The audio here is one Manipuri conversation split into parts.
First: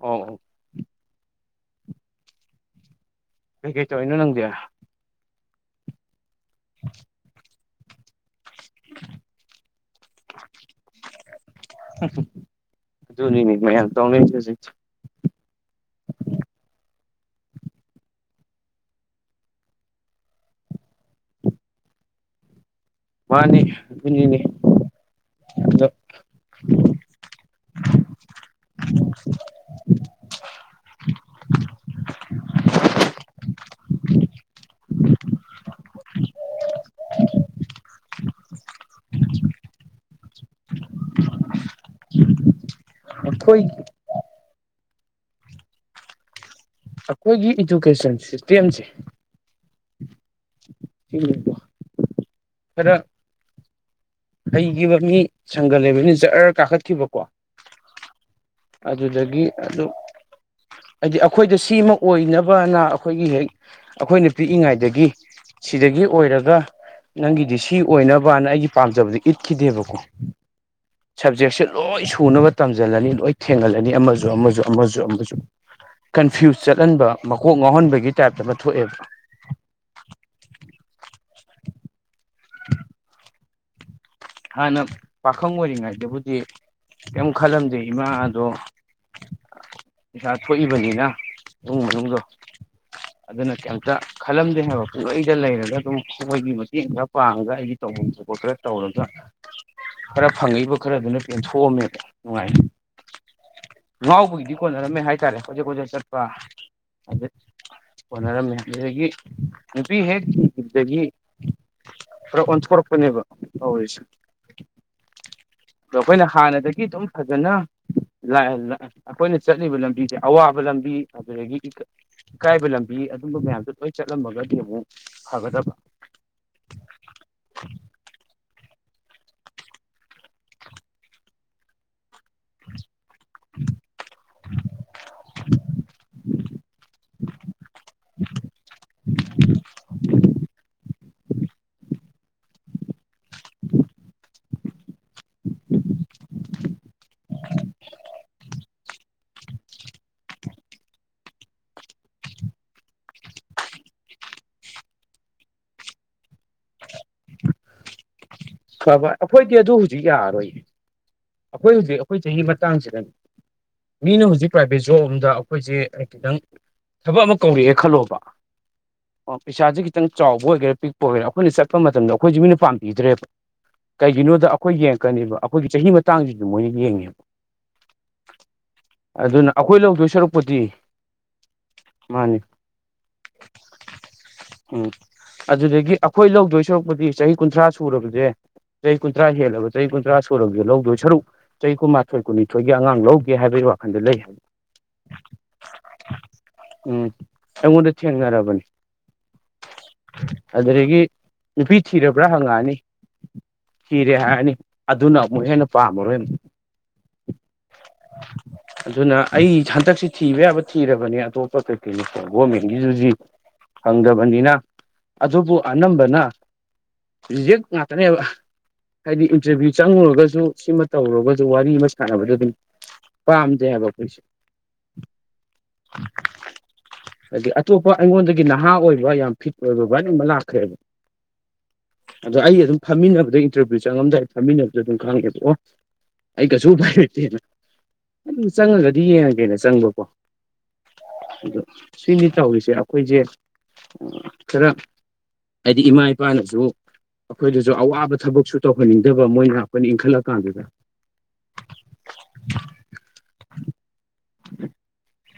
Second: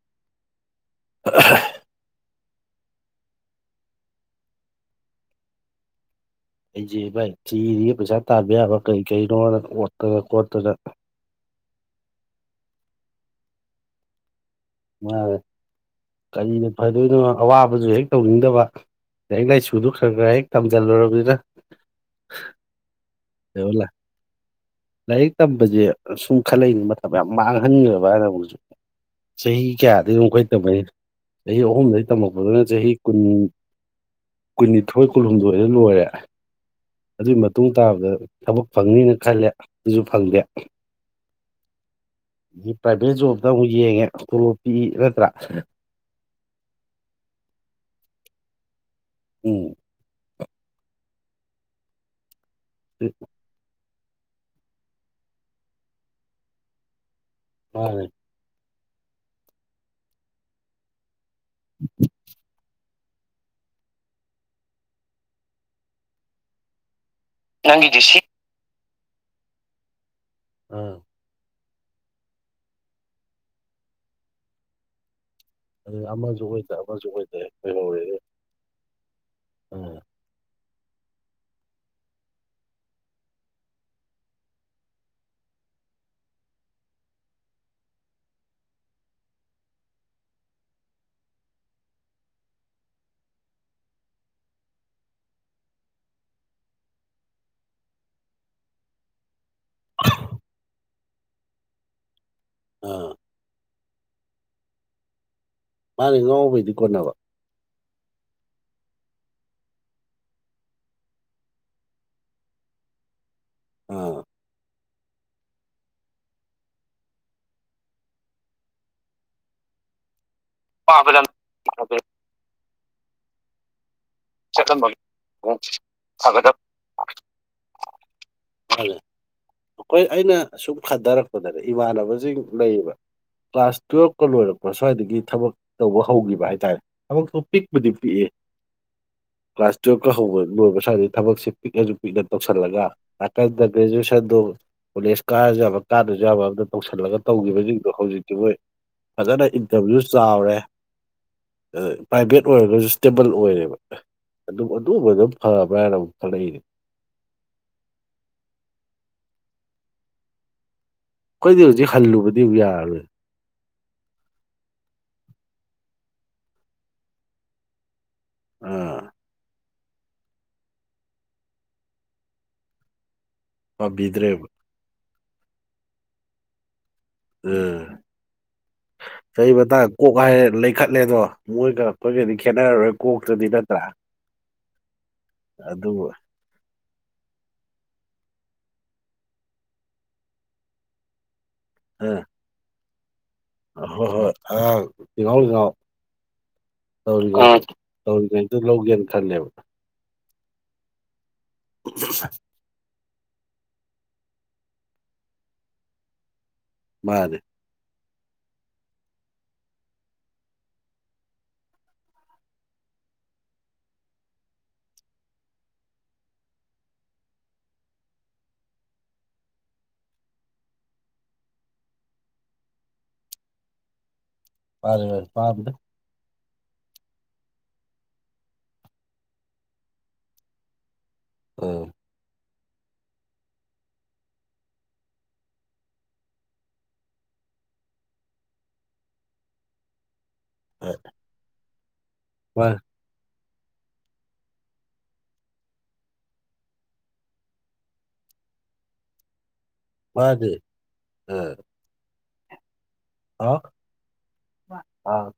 ꯑꯣ ꯑꯣ ꯀꯩꯀꯩ ꯇꯧꯏꯅꯣ ꯅꯪꯗꯤ ꯑꯩꯁꯦ ꯚꯥꯏ ꯁꯤꯤꯔꯤꯒ ꯄꯩꯁꯥ ꯇꯥꯟꯕ ꯌꯥꯕ ꯀꯔꯤ ꯀꯔꯤꯅꯣꯅ ꯈꯣꯠꯇꯅ ꯈꯣꯠꯇꯅ ꯨꯅꯤ ꯃꯁꯤ ꯃꯥꯔꯦ ꯀꯔꯤꯅ ꯐꯗꯣꯏꯅꯣ ꯑꯋꯥꯕꯁꯨ ꯍꯦꯛ ꯇꯧꯅꯤꯡꯗꯕ ꯂꯥꯏꯛ ꯂꯥꯏꯁꯨꯗꯨ ꯈꯔ ꯈꯔ ꯍꯦꯛ ꯇꯝꯖꯜꯂꯨꯔꯕꯅꯤꯅ ꯃꯥꯅꯤ ꯀꯅꯦ ꯂꯥꯏꯔꯤꯛ ꯇꯝꯕꯁꯦ ꯁꯨꯝ ꯈꯠꯂꯛꯏ ꯃꯇꯝ ꯌꯥꯝ ꯃꯥꯡꯍꯟꯈꯦꯕ ꯍꯥꯏꯅ ꯍꯧꯖꯤꯖꯤꯛ ꯆꯍꯤ ꯀꯌꯥꯗꯒꯤ ꯌꯝꯈꯩ ꯇꯝꯃꯅꯤ ꯆꯍꯤ ꯑꯍꯨꯝꯗꯒꯤ ꯇꯝꯃꯛꯄꯗꯨꯅ ꯆꯍꯤ ꯀꯨꯟ ꯀꯨꯟꯅꯤꯊꯣꯏ ꯀꯨꯟꯍꯨꯝꯗꯣꯏꯗ ꯂꯣꯏꯔꯦ ꯑꯗꯨꯒꯤ ꯃꯇꯨꯡ ꯇꯥꯕꯗ ꯊꯕꯛ ꯐꯪꯅꯤꯅ ꯈꯜꯂꯦ ꯑꯗꯨꯁꯨ ꯐꯪꯗꯦ ꯄ꯭ꯔꯥꯏꯚꯦꯠ ꯖꯣꯕꯇ ꯑꯩꯈꯣꯏ ꯑꯃꯨꯛ ꯌꯦꯡꯉꯦ ꯇꯣꯂꯣꯞꯄꯤꯤ ꯅꯠꯇ꯭ꯔꯥ ꯑꯩꯈꯣꯏꯒꯤ ꯏꯗꯨꯀꯦꯁꯟ ꯁꯤꯁꯇꯦꯝꯁꯦ ꯎꯝ [unintelligible] ꯈꯔ ꯍꯩꯈꯤꯕ ꯃꯤ ꯁꯪꯒ ꯂꯩꯕꯅꯤ ꯖꯠꯔ ꯀꯥꯈꯠꯈꯤꯕꯀꯣ [unintelligible] ꯑꯗꯨꯗꯒꯤ ꯑꯗꯨ ꯍꯥꯏꯗꯤ ꯑꯩꯈꯣꯏꯗ ꯁꯤꯃ ꯑꯣꯏꯅꯕꯅ ꯑꯩꯈꯣꯏꯒꯤ ꯍꯦꯛ ꯑꯩꯈꯣꯏꯅ ꯄꯤꯛꯏꯉꯩꯗꯒꯤ ꯁꯤꯗꯒꯤ ꯑꯣꯏꯔꯒ ꯅꯪꯒꯤꯗꯤ ꯁꯤ ꯑꯣꯏꯅꯕꯅ ꯑꯩꯒꯤ ꯄꯥꯝꯖꯕꯗꯤ ꯏꯠꯈꯤꯗꯦꯕꯀꯣ ꯑꯣ ꯁꯕꯖꯦꯛꯁꯦ ꯂꯣꯏ ꯁꯨꯅꯕ ꯇꯝꯁꯤꯜꯂꯅꯤ ꯂꯣꯏ ꯊꯦꯡꯒꯜꯂꯅꯤ ꯑꯃꯁꯨ ꯑꯃꯁꯨ ꯑꯃꯁꯨ ꯑꯃꯁꯨ ꯑꯗꯨ ꯑꯃꯁꯨ ꯀꯟꯐ꯭ꯌꯨꯁ ꯑꯣꯏꯗ ꯆꯠꯍꯟꯕ ꯑꯃꯁꯨ ꯑꯣꯏꯗ ꯍꯦꯛ ꯃꯀꯣꯛ ꯉꯥꯎꯍꯟꯕꯒꯤ ꯑꯣꯏꯍꯧꯔꯦꯅꯦ ꯇꯥꯏꯞꯇ ꯑꯃ ꯊꯣꯛꯑꯦꯕ ꯑꯥ [unintelligible] ꯍꯥꯟꯅ ꯄꯥꯈꯪ ꯑꯣꯏꯔꯤꯉꯩꯗꯕꯨꯗꯤ ꯀꯩꯝ ꯈꯜꯂꯝꯗꯦ ꯏꯃꯥ ꯑꯗꯣ ꯄꯩꯥ ꯊꯣꯛꯏꯕꯅꯤꯅ ꯏꯃꯨꯡ ꯃꯅꯨꯡꯗꯣ [unintelligible] ꯑꯗꯨꯅ ꯀꯩꯝꯇ ꯈꯜꯂꯝꯗꯦ ꯍꯥꯏꯕ ꯄꯨꯡꯂꯩꯗ ꯂꯩꯔꯒ ꯑꯗꯨꯝ ꯃꯣꯏꯒꯤ ꯃꯇꯦꯡ ꯈꯔ ꯄꯥꯡꯉꯒ ꯑꯩꯒꯤ ꯇꯧꯗ ꯈꯣꯠ ꯈꯔ ꯇꯧꯔꯒ ꯈꯔ ꯐꯪꯉꯛꯏꯕ ꯈꯔꯗꯨꯅ ꯄꯦꯟꯊꯣꯛꯑꯝꯃꯦꯕ ꯅꯨꯡꯉꯥꯏ ꯑꯥ ꯉꯥꯎꯕꯒꯤꯗꯤ ꯀꯣꯟꯅꯔꯝꯃꯦ ꯍꯥꯏꯇꯥꯔꯦ ꯍꯧꯖꯤꯛ ꯈꯖꯛ ꯃꯥꯅꯦ ꯆꯠꯄ ꯉꯥꯎꯕꯩꯗꯤ ꯀꯣꯟꯅꯕ ꯍꯅꯔꯝꯃꯤꯗꯒꯤ ꯅꯨꯄꯤ ꯍꯦꯛꯈꯤꯈꯤꯕꯗꯒꯤ ꯑꯣꯟꯁ ꯀꯣꯔꯔꯄꯅꯤꯕ ꯍꯁ ꯑꯥ ꯑꯗꯣ ꯑꯩꯈꯣꯏꯅ ꯍꯥꯟꯅꯗꯒꯤ ꯑꯗꯨꯝ ꯐꯖꯅ ꯂꯥꯛꯑꯦ ꯂꯥꯛꯑꯦ ꯑꯩꯈꯣꯏꯅ ꯆꯠꯂꯤꯕ ꯂꯝꯕꯤꯁꯦ ꯑꯋꯥꯕ ꯂꯝꯕꯤ ꯄꯥꯕ ꯂꯝ ꯑꯗꯨꯗꯒꯤ ꯏꯀꯥꯏꯕ ꯂꯝꯕꯤ ꯑꯗꯨꯝꯕ ꯃꯌꯥꯝꯁꯨ ꯂꯣꯏ ꯆꯠꯂꯝꯃꯒꯗꯤ ꯑꯃꯨꯛ ꯐꯒꯗꯕ ꯍꯥꯏꯒꯗꯣ ꯐꯦ ꯑꯩꯈꯣꯏ ꯑꯩꯅ ꯁꯨꯝ ꯈꯥꯗꯔꯛꯄꯗꯅꯦ ꯏꯃꯥꯟꯅꯕꯁꯤꯡ ꯂꯩꯌꯦꯕ ꯀ꯭ꯂꯥꯁ ꯇꯨꯌꯦꯦꯜꯞꯀ ꯂꯣꯏꯔꯛꯄ ꯁ꯭ꯋꯥꯏꯗꯒꯤ ꯊꯕꯛ ꯇꯧꯕ ꯍꯧꯈꯤꯕ ꯍꯥꯏꯇꯥꯔꯦ ꯄꯤꯛꯗꯤꯤ ꯀ꯭ꯂꯥꯁ ꯇꯨꯌꯦꯜꯞꯀ ꯍꯧꯕ ꯂꯣꯏꯕ ꯁꯥꯗꯤ ꯊꯕꯛꯁꯦ ꯄꯤꯛꯅꯁꯨ ꯄꯤꯛꯅ ꯇꯧꯁꯤꯜꯂꯒ ꯇꯀꯗ ꯭ꯔꯖꯁ ꯟꯗ ꯀꯣꯂꯦꯖ ꯀꯥꯔ ꯌꯥꯕ ꯀꯥꯔꯁꯨ ꯌꯥꯕ ꯑꯝꯇ ꯇꯧꯁꯜꯂꯒ ꯇꯧꯈꯤꯕꯁꯤꯡꯗꯣ ꯍꯧꯖꯤꯛꯇꯤ ꯃꯣꯏ ꯐꯖꯅ ꯏꯟꯇꯔꯚꯤꯌꯨ ꯆꯥꯎꯔꯦ ꯄ꯭ꯔꯥꯏꯚꯦꯠ ꯑꯣꯏꯔꯒꯁꯨ ꯁ꯭ꯇꯦꯕꯜ ꯑꯣꯏꯔꯦꯕ ꯑꯗꯨꯝ ꯑꯗꯨꯝꯕ ꯑꯗꯨꯝ ꯐꯕ꯭ꯔꯥ ꯍꯥꯏꯅ ꯑꯃꯨꯛ ꯈꯜꯂꯛꯏꯅꯦ ꯐꯕꯣꯏ ꯑꯩꯈꯣꯏꯗꯤ ꯑꯗꯨ ꯍꯧꯖꯤꯛ ꯌꯥꯔꯔꯣꯏꯌꯦ ꯑꯩꯈꯣꯏꯗꯤ ꯑꯩꯈꯣꯏ ꯍꯧꯖꯤꯛ ꯑꯩꯈꯣꯏ ꯍꯜꯂꯨꯕꯗꯤ ꯆꯍꯤ ꯑꯃꯨꯛ ꯌꯥꯔꯔꯣꯏ ꯃꯇꯥꯡꯁꯤꯗꯅꯤ ꯃꯤꯅ ꯍꯧꯖꯤꯛ ꯄ꯭ꯔꯥꯏꯚꯦꯠ ꯖꯣꯕ ꯑꯝꯗ ꯑꯩꯈꯣꯏꯁꯦ ꯈꯤꯇꯪ ꯊꯕꯛ ꯑꯃ ꯀꯧꯔꯛꯑꯦ ꯈꯜꯂꯣꯕ ꯑꯥ ꯑꯣ ꯄꯁꯥꯖꯤ ꯈꯤꯇꯪ ꯆꯥꯎꯕ ꯑꯣꯏꯒꯦꯔꯥ ꯄꯤꯛꯄ ꯑꯣꯏꯒꯦꯔ ꯑꯩꯈꯣꯏꯅ ꯆꯠꯄ ꯃꯇꯝꯗ ꯑꯩꯈꯣꯏꯁꯨ ꯃꯤꯅ ꯄꯥꯝꯕꯤꯗ꯭ꯔꯦꯕ ꯀꯩꯒꯤꯅꯣꯗ ꯄꯥꯝꯕꯤꯗ꯭ꯔꯦꯕ ꯑꯩꯈꯣꯏ ꯌꯦꯡꯉꯛꯀꯅꯦꯕ ꯑꯩꯈꯣꯏꯒꯤ ꯆꯍꯤ ꯃꯇꯥꯡꯁꯤꯗ ꯃꯣꯏꯅ ꯌꯦꯡꯉꯦꯕ ꯎꯝ ꯆꯍꯤ ꯑꯗꯨꯅ ꯑꯩꯈꯣꯏ ꯃꯇꯥꯡ ꯂꯧꯗꯣꯏ ꯀꯣꯛ ꯍꯥꯏ ꯁꯔꯨꯛꯄꯨꯗꯤ ꯂꯩꯈꯠꯂꯦꯗꯣ ꯃꯣꯏꯒ ꯑꯩꯈꯣꯏꯒꯗꯤ ꯃꯥꯅꯤ ꯈꯦꯠꯅꯔꯔꯣꯏ ꯀꯣꯛꯇꯗꯤ ꯅꯠꯇ꯭ꯔꯥ [unintelligible] ꯎꯝ ꯑꯗꯨꯗꯒꯤ ꯑꯗꯨꯕꯨ ꯑꯩꯈꯣꯏ ꯁꯔꯛꯄꯗꯤ ꯆꯍꯤ ꯀꯨꯟꯊ꯭ꯔꯥ ꯁꯨꯔꯕꯁꯦ ꯆꯍꯤ ꯀꯨꯟꯊ꯭ꯔꯥ ꯍꯦꯜꯂꯕ ꯆꯍꯤ ꯀꯨꯟꯊ꯭ꯔꯥ ꯁꯨꯔꯕꯗꯤꯦ ꯂꯧꯗꯣꯏ ꯁꯔꯨꯛ ꯆꯍꯤ ꯑꯥ ꯀꯨꯟꯃꯥꯊꯣꯏ ꯀꯨꯟꯅꯤꯊꯣꯏꯒꯤ ꯑꯉꯥꯡ ꯂꯧ ꯍꯣꯏ ꯍꯣꯏ ꯑꯉꯥꯡ ꯂꯤꯡꯍꯥꯎ ꯂꯤꯡꯉꯥꯎ ꯎꯝ ꯇꯧꯔꯤꯉ ꯑꯩꯉꯣꯟꯗ ꯇꯧꯔꯤꯉꯩꯗꯨ ꯊꯦꯡꯅꯔꯕꯅꯤ ꯂꯧꯒꯦꯅ ꯈꯜꯂꯦꯕ ꯑꯗꯨꯗꯒꯤ ꯅꯨꯄꯤ ꯊꯤꯔꯕ꯭ꯔꯥ ꯍꯪꯉꯛꯑꯅꯤ ꯀꯤꯔꯦ ꯍꯥꯏꯔꯅꯤ ꯑꯗꯨꯅ ꯑꯃꯨꯛ ꯍꯦꯟꯅ ꯄꯥꯝꯃꯔꯣꯏꯛ ꯃꯥ ꯑꯗꯨ [unintelligible] ꯑꯗꯨꯅ ꯑꯩ ꯍꯟꯗꯛꯁꯤ ꯊꯤꯕ ꯌꯥꯕ ꯊꯤꯔꯕꯅꯦ ꯑꯇꯣꯞꯄ ꯀꯩꯀꯩꯣ ꯒꯣꯔꯃꯦꯟꯒꯤꯗꯨꯗꯤ ꯐꯪꯗꯕꯅꯤꯅ ꯑꯗꯨꯕꯨ ꯑꯅꯝꯕꯅ ꯍꯧꯖꯤꯛ ꯉ ꯇꯅꯕ ꯍꯥꯏꯗꯤ ꯏꯟꯇꯔꯚꯤꯌꯨ ꯆꯪꯉꯨꯔꯒꯁꯨ ꯁꯤꯃ ꯇꯧꯔꯨꯔꯒꯁꯨ ꯋꯥꯔꯤ ꯑꯃ ꯁꯥꯟꯅꯕꯗ ꯑꯗꯨꯝ ꯄꯝꯖꯦ ꯍꯥꯏꯕꯄꯣꯏꯁꯦ ꯄꯔ ꯄꯥꯝ ꯍꯥꯏꯗꯤ ꯑꯇꯣꯞꯄ ꯑꯩꯉꯣꯟꯗꯒꯤ ꯅꯍꯥ ꯑꯣꯏꯕ ꯌꯥꯝ ꯐꯤꯠ ꯑꯣꯏꯕ ꯚꯔꯤ ꯑꯃ ꯂꯥꯛꯈ꯭ꯔꯦꯕ ꯑꯣ ꯑꯗꯣ ꯑꯩ ꯑꯗꯨꯝ ꯐꯝꯃꯤꯟꯅꯕꯗ ꯏꯟꯇꯔꯚꯤꯌꯨ ꯆꯪꯉꯝꯗꯥꯏ ꯐꯝꯃꯤꯟꯅꯗ ꯑꯗꯨꯝ ꯈꯪꯉꯦꯕ ꯑꯣ ꯑꯩ ꯀꯩꯁꯨ ꯐꯥꯏꯔꯇꯦꯅ ꯑꯗꯨ ꯆꯪꯉꯒꯗꯤ ꯌꯦꯡꯉꯒꯦꯅ ꯆꯪꯕꯀꯣ [unintelligible] ꯑꯗꯣ ꯁꯤꯅꯤ ꯇꯧꯔꯤꯁꯦ ꯍꯣꯏ ꯑꯩꯈꯣꯏꯁꯦ ꯈꯔ ꯍꯥꯏꯗꯤ ꯏꯃꯥ ꯏꯄꯥꯅꯁꯨ ꯑꯩꯈꯣꯏꯗꯁꯨ ꯑꯋꯥꯕ ꯊꯕꯛꯁꯨ ꯇꯧꯍꯟꯅꯤꯡꯗꯕ ꯃꯣꯏꯅ ꯑꯩꯈꯣꯏꯅ ꯏꯟꯈꯠꯂ ꯀꯥꯟꯗꯨꯗ ꯑꫭ ꯍꯂꫭ ꯑꯥ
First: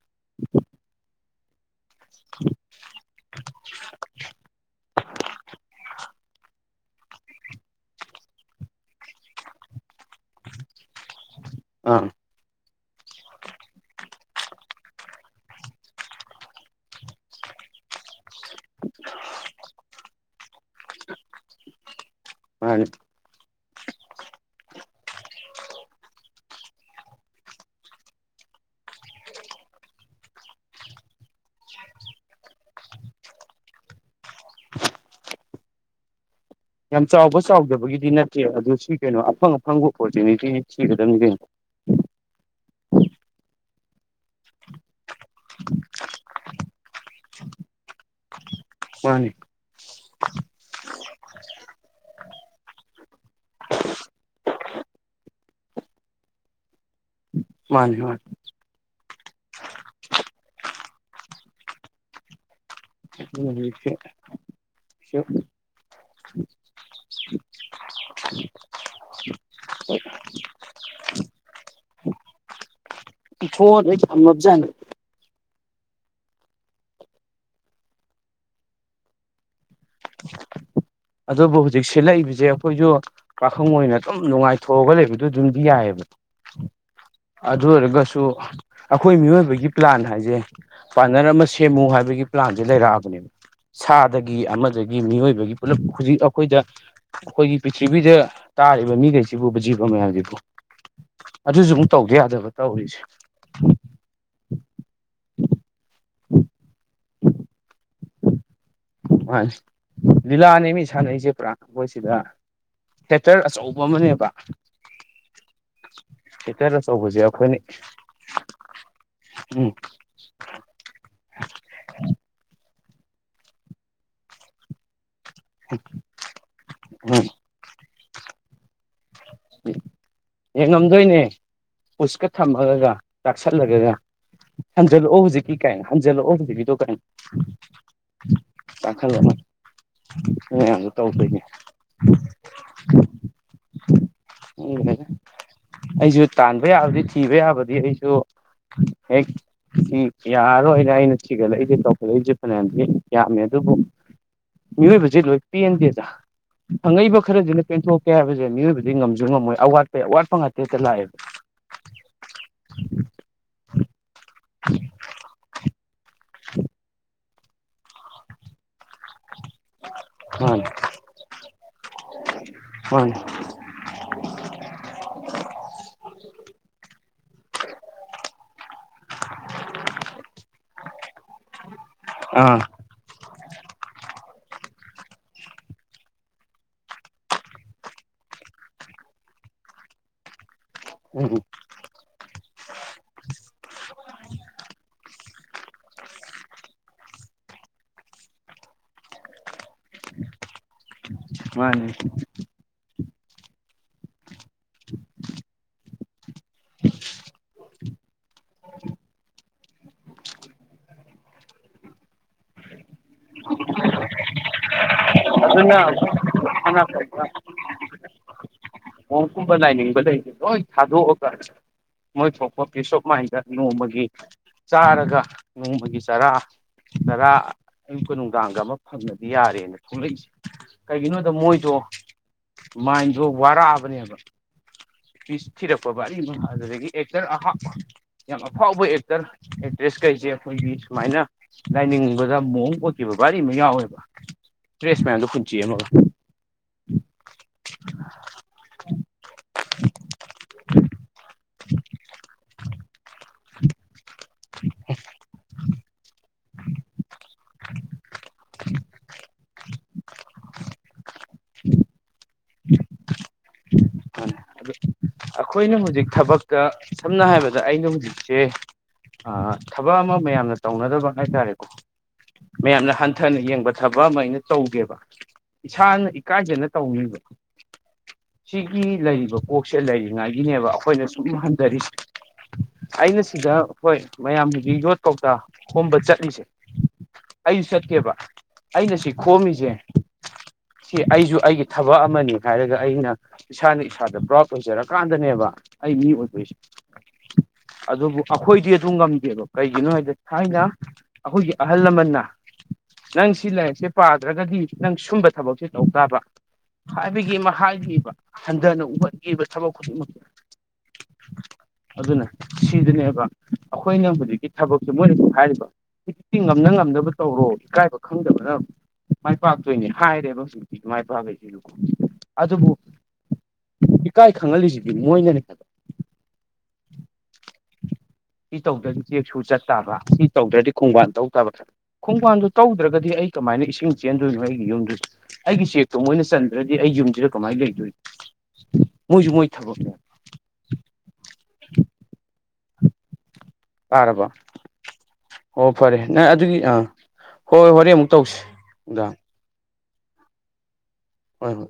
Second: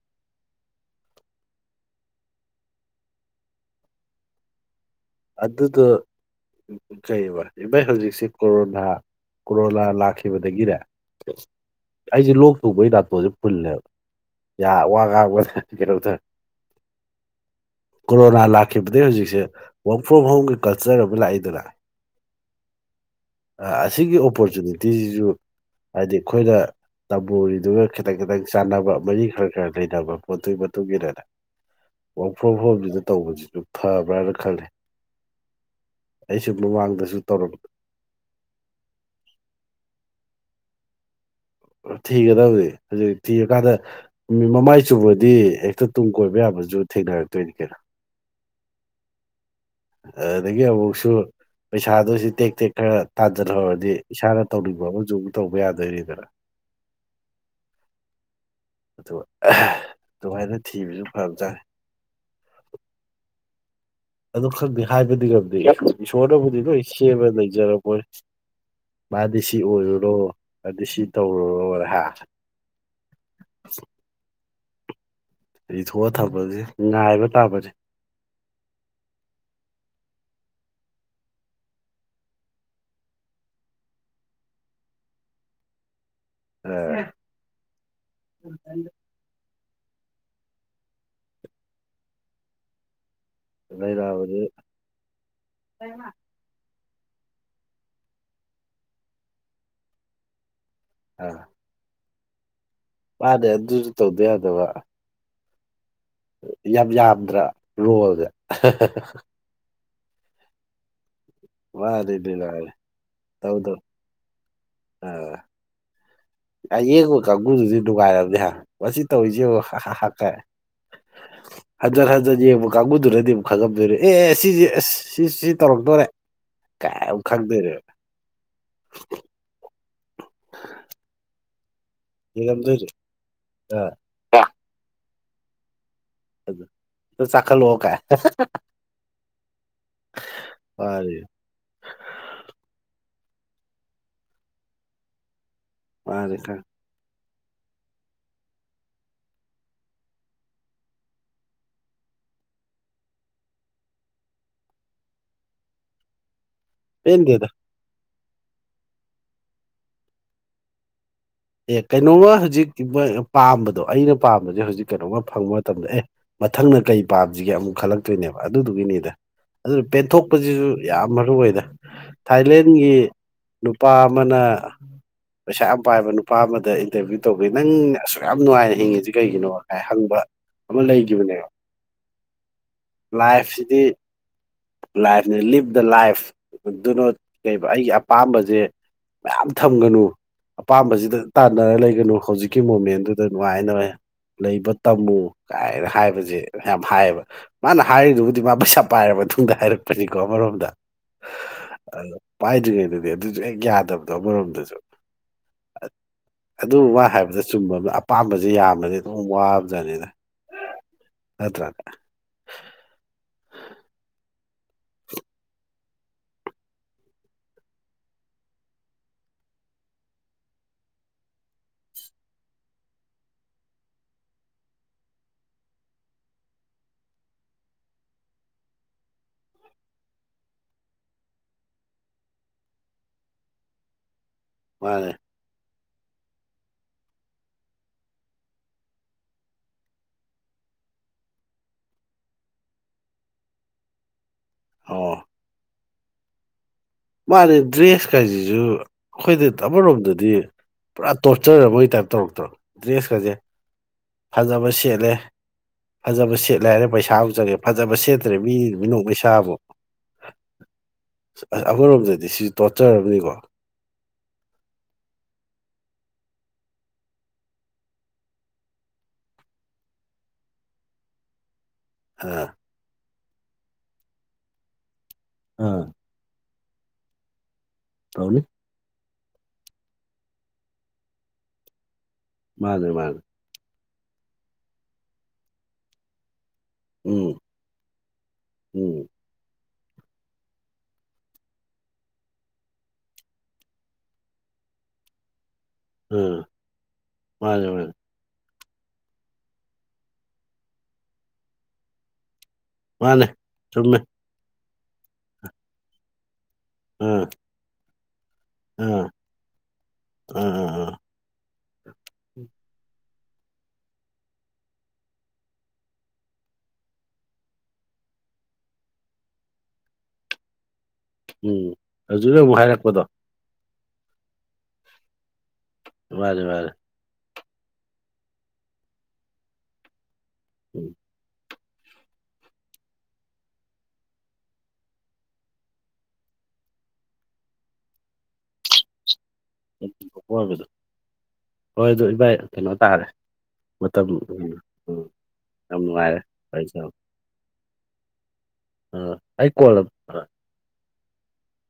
[unintelligible] [unintelligible] ꯑꯗꯨꯗ ꯀꯩ ꯏꯚꯩ ꯍꯧꯖꯤꯛꯁ ꯀꯣꯔꯣꯅꯥ ꯀꯣꯔꯣꯅꯥ ꯂꯥꯛꯈꯤ ꯈꯤꯕꯗꯒꯤꯅꯦ ꯑꯥ ꯑꯩꯁꯦ ꯂꯣꯛ ꯇꯧꯕꯩ ꯅꯥꯥꯇꫭꯟꯁꯦ ꯐꯨꯜꯂꯦꯕ ꯌꯥ ꯋꯥ ꯉꯥꯡꯕ ꯀꯩꯅꯣꯔꯦ ꯀꯣꯔꯣꯅꯥ ꯂꯥꯛꯈꯤꯕꯗꯒꯤ ꯍꯧꯖꯤꯛꯁꯦ ꯋꯔꯛ ꯐ꯭ꯔꯣꯝ ꯍꯣꯝꯒꯤ ꯀꯜꯆꯔ ꯑꯃꯨꯛ ꯂꯥꯛꯏꯗꯅ ꯃꯥꯅꯤ ꯑꯁꯤꯒꯤ ꯑꯣꯄꯣꯔꯆꯨꯅꯤꯇꯤꯁꯤꯁꯨ ꯍꯥꯏꯗꯤ ꯑꯩꯈꯣꯏꯅ ꯇꯝꯃꯣꯔꯤꯗꯨꯒ ꯈꯤꯇꯪ ꯈꯤꯇꯪ ꯆꯥꯟꯅꯕ ꯃꯔꯤ ꯈꯔ ꯈꯔ ꯂꯩꯅꯕ ꯄꯣꯠꯇꯨꯒꯤ ꯃꯇꯨꯡ ꯏꯟꯅꯅꯦ [unintelligible] ꯇꯧꯕꯁꯤꯁꯨ ꯐꯕ꯭ꯔꯥꯅ ꯈꯜꯂꯦ ꯑꯩꯁꯨ ꯌꯥꯝ ꯃꯃꯥꯡꯗꯁꯨ ꯆꯥꯎꯕ ꯇꯧꯔꯝ ꯆꯥꯎꯗꯕꯒꯤꯗꯤ ꯅꯠꯇꯦ ꯑꯗꯨ ꯁꯤ ꯀꯩꯅꯣ ꯑꯐꯪ ꯑꯐꯪꯕ ꯑꯣꯄꯣꯔꯆꯨꯅꯤꯇꯤ ꯁꯤꯒꯗꯕꯅꯤ ꯀꯩꯅꯣ ꯊꯤꯒꯗꯕꯅꯤ ꯍꯧꯖꯤꯛ ꯊꯤꯔꯀꯥꯟꯗ ꯃꯃꯥꯏ ꯁꯨꯕꯗꯤ ꯍꯦꯛꯇ ꯇꯨꯡ ꯀꯣꯏꯕ ꯌꯥꯕꯁꯨ ꯊꯦꯡꯅꯔꯛꯇꯣꯏꯅꯤ ꯀꯩꯅꯣ꯫ ꯃꯥꯅꯤ ꯑꯗꯨꯗꯒꯤ ꯑꯃꯨꯛꯁꯨ ꯄꯩꯁꯥꯗꯁꯤ ꯇꯦꯛ ꯇꯦꯛ ꯈꯔ ꯇꯥꯟꯖꯟꯍꯧꯔꯗꯤ ꯏꯁꯥꯅ ꯇꯧꯅꯤꯡꯕ ꯑꯃꯁꯨ ꯑꯃ ꯇꯧꯕ ꯌꯥꯗꯣꯏꯅꯤꯗꯅ [inaudible] ꯃꯥꯅꯦ ꯃꯥꯅꯦ ꯑꯗꯨꯒ ꯑꯗꯨꯃꯥꯏꯅ ꯊꯤꯕꯁꯨ ꯐꯕꯖꯠꯅꯦ [unintelligible] ꯑꯗꯨ ꯈꯪꯗꯦ ꯍꯥꯏꯕꯗꯤ ꯈꯝꯗꯦ ꯏꯁꯣꯔꯅꯕꯨꯗꯤ ꯂꯣꯏ ꯁꯦꯝꯃ ꯂꯩꯖꯔ ꯄꯣꯠꯅꯦ꯫ ꯃꯥꯗꯤ ꯁꯤ ꯑꯣꯏꯔꯨꯔꯣ ꯑꯗꯨꯗꯤ ꯁꯤ ꯇꯧꯔꯨꯔꯣ ꯍꯥ ꯏꯊꯣꯛꯑ ꯂꯣꯏ ꯊꯝꯃꯖꯥꯠꯅꯤ꯫ ꯏꯊꯣꯛꯑ ꯊꯝꯕꯁꯦ ꯉꯥꯏꯕ ꯇꯥꯕꯅꯤ [inaudible] ꯑꯗꯨꯕꯨ ꯍꯧꯖꯤꯛ ꯁꯤꯠꯂꯛꯏꯕꯁꯦ ꯑꯩꯈꯣꯏꯁꯨ ꯄꯥꯈꯪ ꯑꯣꯏꯅ ꯑꯗꯨꯝ ꯅꯨꯡꯉꯥꯏꯊꯣꯛꯑꯒ ꯂꯩꯕꯗꯣ ꯑꯗꯨꯝꯗꯤ ꯌꯥꯏꯑꯦꯕ꯫ ꯑ ꯑꯗꯨꯑꯣꯏꯔꯒꯁꯨ ꯑꯩꯈꯣꯏ ꯃꯤꯑꯣꯏꯕꯒꯤ ꯄ꯭ꯂꯥꯟ ꯍꯥꯏꯁꯦ ꯄꯥꯔꯠꯅꯔ ꯑꯃ ꯁꯦꯝꯃꯨ ꯍꯥꯏꯕꯒꯤ ꯄ꯭ꯂꯥꯟꯁꯦ ꯂꯩꯔꯛꯑꯕꯅꯦꯕ ꯁꯥꯗꯒꯤ ꯂꯩꯔꯛꯑꯕꯅꯤ ꯑꯃꯗꯒꯤ ꯃꯤꯑꯣꯏꯕꯒꯤ ꯄꯨꯂꯞꯖꯤꯛ ꯑꯩꯈꯣꯏꯗ ꯑꯩꯈꯣꯏꯒꯤ ꯄꯤꯔꯤꯊꯤꯕꯤꯗ ꯇꯥꯔꯤꯕ ꯃꯤꯈꯩꯁꯤꯕꯨ ꯖꯤꯕ ꯃꯌꯥꯝꯁꯤꯕꯨ ꯑꯥ ꯑꯗꯨꯁꯨ ꯑꯃꯨꯛ ꯇꯧꯗ ꯌꯥꯗꯕ ꯇꯧꯔꯤꯁꯦ ꯃꯥꯅꯦ ꯑꯗꯨꯁꯨ ꯇꯧꯗ ꯌꯥꯗꯕ ꯌꯥꯝ ꯌꯥꯝꯗ꯭ꯔꯥ ꯔꯣꯜꯒ ꯃꯥꯅꯤ ꯂꯤꯂꯥꯅꯦꯃꯤ ꯁꯥꯅꯩꯁꯦ ꯄꯨꯔꯥ ꯃꯈꯣꯏꯁꯤꯗ ꯃꯥꯅꯤꯅꯦ ꯃꯥꯅꯤ ꯊꯦꯇꯔ ꯑꯆꯧꯕ ꯑꯃꯅꯦꯕ ꯑꯥ ꯊꯦꯇꯔ ꯑꯌꯦꯡꯕ ꯑꯆꯧꯕꯁꯦ ꯑꯩꯈꯣꯏꯅ ꯀꯥꯡꯕꯨꯗꯨꯁꯨ ꯅꯨꯡꯉꯥꯏꯔꯝꯅꯥ ꯍꯥ ꯃꯁꯤ ꯇꯧꯔꯤꯁꯦ ꯌꯦꯡꯉꯨ ꯎꯝ ꯍꯥ ꯍꯥ ꯍꯥ ꯀꯥꯏꯅ꯫ ꯍꯟꯖꯟ ꯍꯟꯖꯟ ꯌꯦꯡꯕ ꯀꯥꯡꯕꯨꯗꯨꯅꯗꯤ ꯑꯃꯨꯛ ꯈꯪꯉꯝꯗꯣꯏꯅꯦ ꯑꯦ ꯑꯦ ꯁꯤꯁꯦ ꯑꯁ ꯁꯤ ꯁꯤ ꯇꯧꯔꯛꯇꯣꯔꯦ ꯀꯥꯏꯃꯨꯛ ꯎꯝ ꯈꯪꯗꯣꯏꯅꯦꯕ ꯌꯦꯡꯉꯝꯗꯣꯏꯅꯦ ꯄꯨꯁꯀ ꯌꯦꯡꯉꯝꯗꯣꯏꯅꯦ ꯊꯝꯃꯒꯒ ꯆꯥꯛꯁꯜꯂꯒꯒ ꯑ ꯍꯟꯖꯜꯂꯛ ꯑꯣ ꯍꯧꯖꯤꯛꯀꯤ ꯀꯥꯏ ꯍꯟꯖꯂꯛꯑꫭ ꯑꯝꯇ ꯍꯧꯖꯤꯛꯀꯤꯗꫭ ꯀꯥꯏꯅ ꯆꯥꯛꯈꯠꯂꯛꯑꯣ ꯀꯥꯏ ꯇꯥꯡꯈꯠꯂꯅ ꯃꯌꯥꯝꯁꯨ ꯃꯥꯅꯤ ꯇꯧꯗꯣꯏꯅꯦ INAUDIBLE ꯎꯝ ꯑꯩꯁꯨ ꯃꯥꯅꯤ ꯈꯪ ꯇꯥꯟꯕ ꯌꯥꯕꯗꯤ ꯊꯤꯕ ꯌꯥꯕꯗꯤ ꯑꯩꯁꯨ ꯍꯦꯛ ꯎꯝ ꯌꯥꯔꯣꯏꯅꯦ ꯑꯩꯅ ꯊꯤꯒꯠꯂꯛꯏꯁꯦ ꯇꯧꯈꯠꯂꯛꯏꯁꯦ ꯐꯅꯌꯥꯝꯗꯤ ꯌꯥꯝꯃꯦ ꯑꯗꯨꯕꯨ ꯃꯤꯑꯣꯏꯕꯁꯤ ꯂꯣꯏ ꯄꯦꯟꯗꯦꯗ ꯐꯪꯉꯛꯏꯕ ꯄꯦꯟꯗꯦꯗ ꯈꯔꯁꯤꯅ ꯄꯦꯟꯊꯣꯛꯀꯦ ꯍꯥꯏꯕꯁꯦ ꯃꯤꯑꯣꯏꯕꯗꯤ ꯉꯝꯁꯨ ꯉꯝꯃꯣꯏ ꯑꯋꯥꯠꯄ ꯑꯋꯥꯠꯄ ꯉꯥꯛꯇꯦꯇ ꯂꯥꯛꯑꯦꯕ ꯑꯦ ꯀꯩꯅꯣꯃ ꯍꯧꯖꯤꯛ ꯄꯥꯝꯕꯗꯣ ꯑꯩꯅ ꯄꯥꯝꯕꯁꯦ ꯍꯧꯖꯤꯛ ꯀꯩꯅꯣꯝꯃ ꯐꯪꯕ ꯃꯇꯝꯗ ꯑꯦ ꯃꯊꯪꯅ ꯀꯩ ꯄꯥꯁꯤꯒꯦ ꯑꯃꯨꯛ ꯈꯜꯂꯛꯇꯣꯏꯅꯦꯕ ꯑꯗꯨꯗꯨꯒꯤꯅꯤꯗ ꯑꯗꯨꯅ ꯃꯥꯅꯤ ꯄꯦꯟꯊꯣꯛꯄꯁꯤꯁꯨ ꯌꯥꯝ ꯃꯔꯨ ꯑꯣꯏꯗ ꯊꯥꯏꯂꯦꯟꯒꯤ ꯃꯥꯅꯤ ꯅꯨꯄꯥ ꯑꯃꯅ ꯄꯩꯁꯥ ꯌꯥꯝ ꯄꯥꯏꯕ ꯅꯨ ꯅꯨꯄꯥ ꯑꯃꯗ ꯏꯟꯇꯔꯚꯤꯌꯨ ꯇꯧꯕꯤ ꯅꯪꯅ ꯑꯁꯨꯛ ꯌꯥꯝ ꯅꯨꯡꯉꯥꯏꯅ ꯍꯤꯡꯉꯤꯁꯤ ꯀꯩꯒꯤꯅꯣ ꯍꯪꯕ ꯑꯃ ꯂꯩꯈꯤꯕꯅꯦꯕ ꯑꯥ ꯂꯥꯏꯐꯁꯤꯗꯤ ꯂꯥꯏꯐꯅꯦ ꯂꯤꯞ ꯗ ꯂꯥꯏꯐ ꯑꯗꯨꯅꯣꯠ ꯀꯩꯕ ꯑꯩꯒꯤ ꯑꯄꯥꯝꯕꯁꯦ ꯃꯌꯥꯝ ꯊꯝꯒꯅꯨ ꯑꯄꯥꯝꯕꯁꯤꯗ ꯎꯝ ꯇꯥꯟꯅꯔ ꯂꯩꯒꯅꯨ ꯍꯧꯖꯤꯛ ꯍꯧꯀꯤ ꯃꯣꯃꯦꯟꯗꯨꯗ ꯅꯨꯡꯉꯥꯏꯅꯔ ꯂꯩꯕ ꯇꯝꯃꯨ ꯀꯥꯏꯅ ꯍꯥꯏꯕꯁꯦ ꯌꯥꯝ ꯍꯥꯏꯌꯦꯕ ꯃꯥꯅ ꯍꯥꯏꯔꯤꯗꯨꯕꯨꯗꯤ ꯃꯥ ꯄꯩꯁꯥ ꯄꯥꯏꯔꯕ ꯃꯇꯨꯡꯗ ꯍꯥꯏꯔꯛꯄꯅꯤꯀꯣ ꯑꯃꯔꯣꯝꯗ ꯃꯥꯅꯤ ꯑ ꯄꯥꯏꯗ꯭ꯔꯤꯉꯩꯗꯗꯤ ꯑꯗꯨꯁꯨ ꯍꯦꯛ ꯌꯥꯗꯕꯗꯣ ꯑꯃꯣꯝꯗꯁꯨ ꯑꯗꯨ ꯃꯥ ꯍꯥꯏꯕꯗ ꯆꯨꯝꯕ ꯑꯄꯥꯝꯕꯁ ꯌꯥꯝꯅꯗꯤ ꯑꯗꯨꯝ ꯋꯥꯕꯖꯠꯅꯤꯗ ꯅꯠꯇ꯭ꯔ INAUDIBLE UNINTELLIGIBLE ꯃꫭꯡꯀꯨꯝꯕ ꯂꯥꯏꯅꯤꯡꯕ ꯂꯩꯁꯦ ꯍꯣꯏ ꯊꯥꯗꯣꯛꯑꯒ ꯃꯣꯏ ꯊꯣꯛꯄ ꯄꯤꯁ ꯑꫭꯞ ꯃꯥꯏꯟꯗ ꯅꯣꯡꯃꯒꯤ ꯆꯥꯔꯒ ꯅꯣꯡꯃꯒꯤ ꯆꯔꯥ ꯆꯔꯥ ꯑꯌꯨꯛꯀ ꯅꯨꯡꯗꯥꯡꯒ ꯑꯃ ꯐꯪꯅꯗꯤ ꯌꯥꯔꯦꯅ ꯊꯣꯛꯂꯛꯏꯁꯦ ꯀꯩꯒꯤꯅꯣꯗ ꯃꯣꯏꯗꯣ ꯃꯥꯏꯟꯗꯣ ꯋꯥꯔꯛꯑꯕꯅꯦꯕ ꯃꯥꯅꯦ ꯄꯤꯁ ꯊꯤꯔꯛꯄ ꯕꯔꯤꯃꯥꯖꯨ ꯑꯗꯨꯗꯒꯤ ꯑꯦꯛꯇꯔ ꯑꯍꯥ ꯌꯥꯝ ꯑꯐꯥꯎꯕ ꯑꯦꯛꯇꯔ ꯑꯦꯛꯇ꯭ꯔꯦꯁ ꯀꯩꯁꯦ ꯑꯩꯈꯣꯏꯒꯤ ꯁꯨꯃꯥꯏꯅ ꯂꯥꯏꯅꯤꯡꯕꯗ ꯃꫭꯡ ꯑꯣꯏꯈꯤꯕ ꯕꯥꯔꯤ ꯑꯃ ꯌꯥꯎꯋꯦꯕ ꯇ꯭ꯔꯦꯁ ꯑꯣ ꯃꯌꯥꯝꯗꯣ ꯍꯨꯟꯆꯦꯛ ꯑꯃꯒ ꯃꯥꯅꯦ ꯗ꯭ꯔꯦꯁ ꯀꯥꯏꯁꯤꯁꯨ ꯑꯩꯈꯣꯏꯗ ꯑꯃꯔꯣꯝꯗꯗꯤ ꯄꯨꯔꯥ ꯇꯣꯔꯆꯔ ꯃꯒꯤ ꯇꯥꯏꯞ ꯇꯧꯔꯛꯇ꯭ꯔꯣ ꯗ꯭ꯔꯦꯁꯀꯁꯦ ꯐꯖꯕ ꯁꯦꯠꯂꯦ ꯐꯖꯕ ꯁꯦꯠꯂꯦ ꯍꯥꯏꯔꯦ ꯄꯩꯁꯥ ꯑꯃꯨꯛ ꯆꯪꯉꯦ ꯐꯖꯕ ꯁꯦꯠꯇ꯭ꯔꯦ ꯃꯤ ꯃꯤꯅꯣꯛ ꯃꯩꯁꯥ ꯑꯃꯨꯛ ꯑꯁ ꯑꯃꯥꯔꯣꯝꯗꯗꯤ ꯁꯤ ꯇꯣꯠꯆꯔ ꯑꯃꯥꯅꯤꯀꯣ ꯑꯗꯨ ꯑꯩꯈꯣꯏꯅ ꯍꯧꯖꯤꯛ ꯊꯕꯛꯇ ꯁꯝꯅ ꯍꯥꯏꯔꯕꯗ ꯑꯩꯅ ꯍꯧꯖꯤꯛꯁꯦ ꯑ ꯊꯕꯛ ꯑꯃ ꯃꯌꯥꯝꯅ ꯇꯧꯅꯗꯕ ꯍꯥꯏꯇꯥꯔꯦꯀꯣ ꯑꯥ ꯃꯌꯥꯝꯅ ꯍꯟꯊꯅ ꯌꯦꯡꯕ ꯊꯕꯛ ꯑꯃ ꯑꯩꯅ ꯇꯧꯒꯦꯕ ꯑꯥ ꯏꯁꯥꯅ ꯏꯀꯥꯏꯖꯅ ꯇꯧꯅꯤꯕ ꯇꯧꯅꯤ ꯁꯤꯒꯤ ꯂꯩꯔꯤꯕ ꯀꯣꯛꯁꯦ ꯂꯩꯔꯤꯉꯥꯏꯒꯤꯅꯦꯕ ꯑꯩꯈꯣꯏꯅ ꯁꯨꯝ ꯍꯟꯊꯔꯤꯁꯦ ꯃꯥꯅꯦ ꯃꯥꯅꯦ ꯑꯩꯅ ꯁꯤꯗ ꯍꯣꯏ ꯃꯌꯥꯝꯗꯨꯒꯤ ꯌꯣꯠ ꯀꯧꯇꯥ ꯍꯣꯝꯕ ꯆꯠꯂꯤꯁꯦ ꯎꯝ ꯑꯩꯁꯨ ꯆꯠꯀꯦꯕ ꯑꯩꯅ ꯎꯝ ꯁꯤ ꯈꯣꯝꯃꯤꯁꯦ ꯁꯤ ꯑꯩꯁꯨ ꯑꯩꯒꯤ ꯊꯕꯛ ꯑꯃꯅꯤ ꯍꯥꯏꯔꯒ ꯑꯩꯅ ꯏꯁꯥꯅ ꯏꯁꯥꯗ ꯄ꯭ꯔꯥꯎꯠ ꯂꯣꯏꯖꯔꯀꯥꯟꯗꯅꯦꯕ ꯑꯩ ꯃꯤ ꯑꯥ ꯑꯣꯏꯗꯣꯏꯁꯦ ꯃꯥꯅꯦ ꯃꯥꯅꯦ ꯑꯗꯨꯕꯨ ꯑꯩꯈꯣꯏꯗꯤ ꯑꯗꯨꯝ ꯉꯝꯗꯦꯕ ꯀꯩꯒꯤꯅꯣ ꯍꯥꯏꯗ ꯊꯥꯏꯅ ꯑꯩꯈꯣꯏꯒꯤ ꯑꯍꯜ ꯂꯃꯟꯅ ꯃꯥꯅꯦ ꯅꯪ ꯁꯤ ꯂꯥꯏꯔꯤꯛꯁꯦ ꯆꯨꯝꯃꯦ ꯄꯥꯗ꯭ꯔꯒꯗꯤ ꯅꯪ ꯁꯨꯝꯕ ꯊꯕꯛꯁꯦ ꯇꯧ ꯇꯥꯕ ꯑꯥ ꯍꯥꯏꯕꯒꯤ ꯑꯃ ꯍꯥꯏꯈꯤꯕ ꯍꯟꯊꯅ ꯑꯥ ꯎꯍꯟꯈꯤꯕ ꯊꯕꯛ ꯈꯨꯗꯤꯡꯃꯛ ꯑꯥ [inaudible] ꯑꯗꯨꯅ ꯁꯤꯗꯨꯅꯦꯕ ꯑꯩꯈꯣꯏꯅ ꯍꯧꯖꯤꯛꯀꯤ ꯊꯕꯛꯁꯦ ꯃꯣꯏꯅꯁꯨ ꯍꯥꯏꯔꯤꯕ ꯏꯛꯇꯤ ꯉꯝꯅ ꯉꯝꯗꯅꯕ ꯇꯧꯔꯣ ꯏꯀꯥꯏꯕ ꯈꯪꯗꯕꯅ ꯃꯥꯏ ꯄꯥꯛꯇꯣꯏꯅꯦ ꯍꯥꯏꯔꯦꯕ ꯍꯧꯖꯤꯛ ꯁꯤ ꯃꯥꯏ ꯄꯥꯛꯁꯤ ꯎꯝ ꯍꯧꯖꯤꯛꯅ ꯑꯃꯨꯛ ꯑꯗꯨꯕꯨ ꯍꯥꯏꯔꯛꯄꯗꯣ ꯏꯀꯥꯏ ꯈꯪꯍꯜꯂꯤꯁꯤꯗꯤ ꯃꯣꯏꯅꯅꯦ ꯈ ꯃꯥꯅꯦ ꯃꯥꯅꯦ ꯁꯤ ꯇꯧꯗꯔꯤ ꯆꯦꯛꯁꯨ ꯆꯠꯇꯕ ꯇꯧꯗ꯭ꯔꯗꯤ ꯎꯝ ꯈꯣꯡꯕꯥꯟ ꯇꯧꯗꯕ ꯈꯣꯡꯕꯥꯟꯗꯨ ꯇꯧꯗ꯭ꯔꯒꯗꯤ ꯑꯩ ꯀꯃꯥꯏꯅ ꯏꯁꯤꯡ ꯆꯦꯟꯗꯣꯏꯅꯣ ꯑꯩꯒꯤ ꯌꯨꯝꯗꯨꯗ ꯑꯩꯒꯤ ꯆꯦꯛꯇꯣ ꯃꯣꯏꯅ ꯆꯟꯗ꯭ꯔꯗꯤ ꯑꯩ ꯌꯨꯝꯁꯤꯗ ꯀꯃꯥꯏꯅ ꯂꯩꯗꯣꯏꯅꫭ ꯃꯣꯏꯁꯨ ꯃꫭꯏ ꯊꯕꯛꯅꯦ ꯑꯣꯏꯕꯗ ꯍꯣꯏ ꯑꯗꯨ ꯏꯚꯏ ꯀꯩꯅꯣ ꯇꯥꯔꯦ ꯃꯇꯝ ꯇꯥꯔꯕ ꯎꯝ ꯑꯣ ꯌꯥꯝ ꯐꯔꯦ ꯅꯨꯡꯉꯥꯏꯔꯦ ꯅꯪ ꯐ ꯑꯗꯨꯒꯤ ꯑꯥ ꯍꯣꯏ ꯍꯣꯏ ꯍꯣꯔꯦ ꯑꯃꯨꯛ ꯇꯧꯁꯤ ꯑ ꯅꯨꯡꯗꯥꯡ ꯑꯩ ꯀꯣꯜ ꯍꯣꯏ ꯍꯣꯏ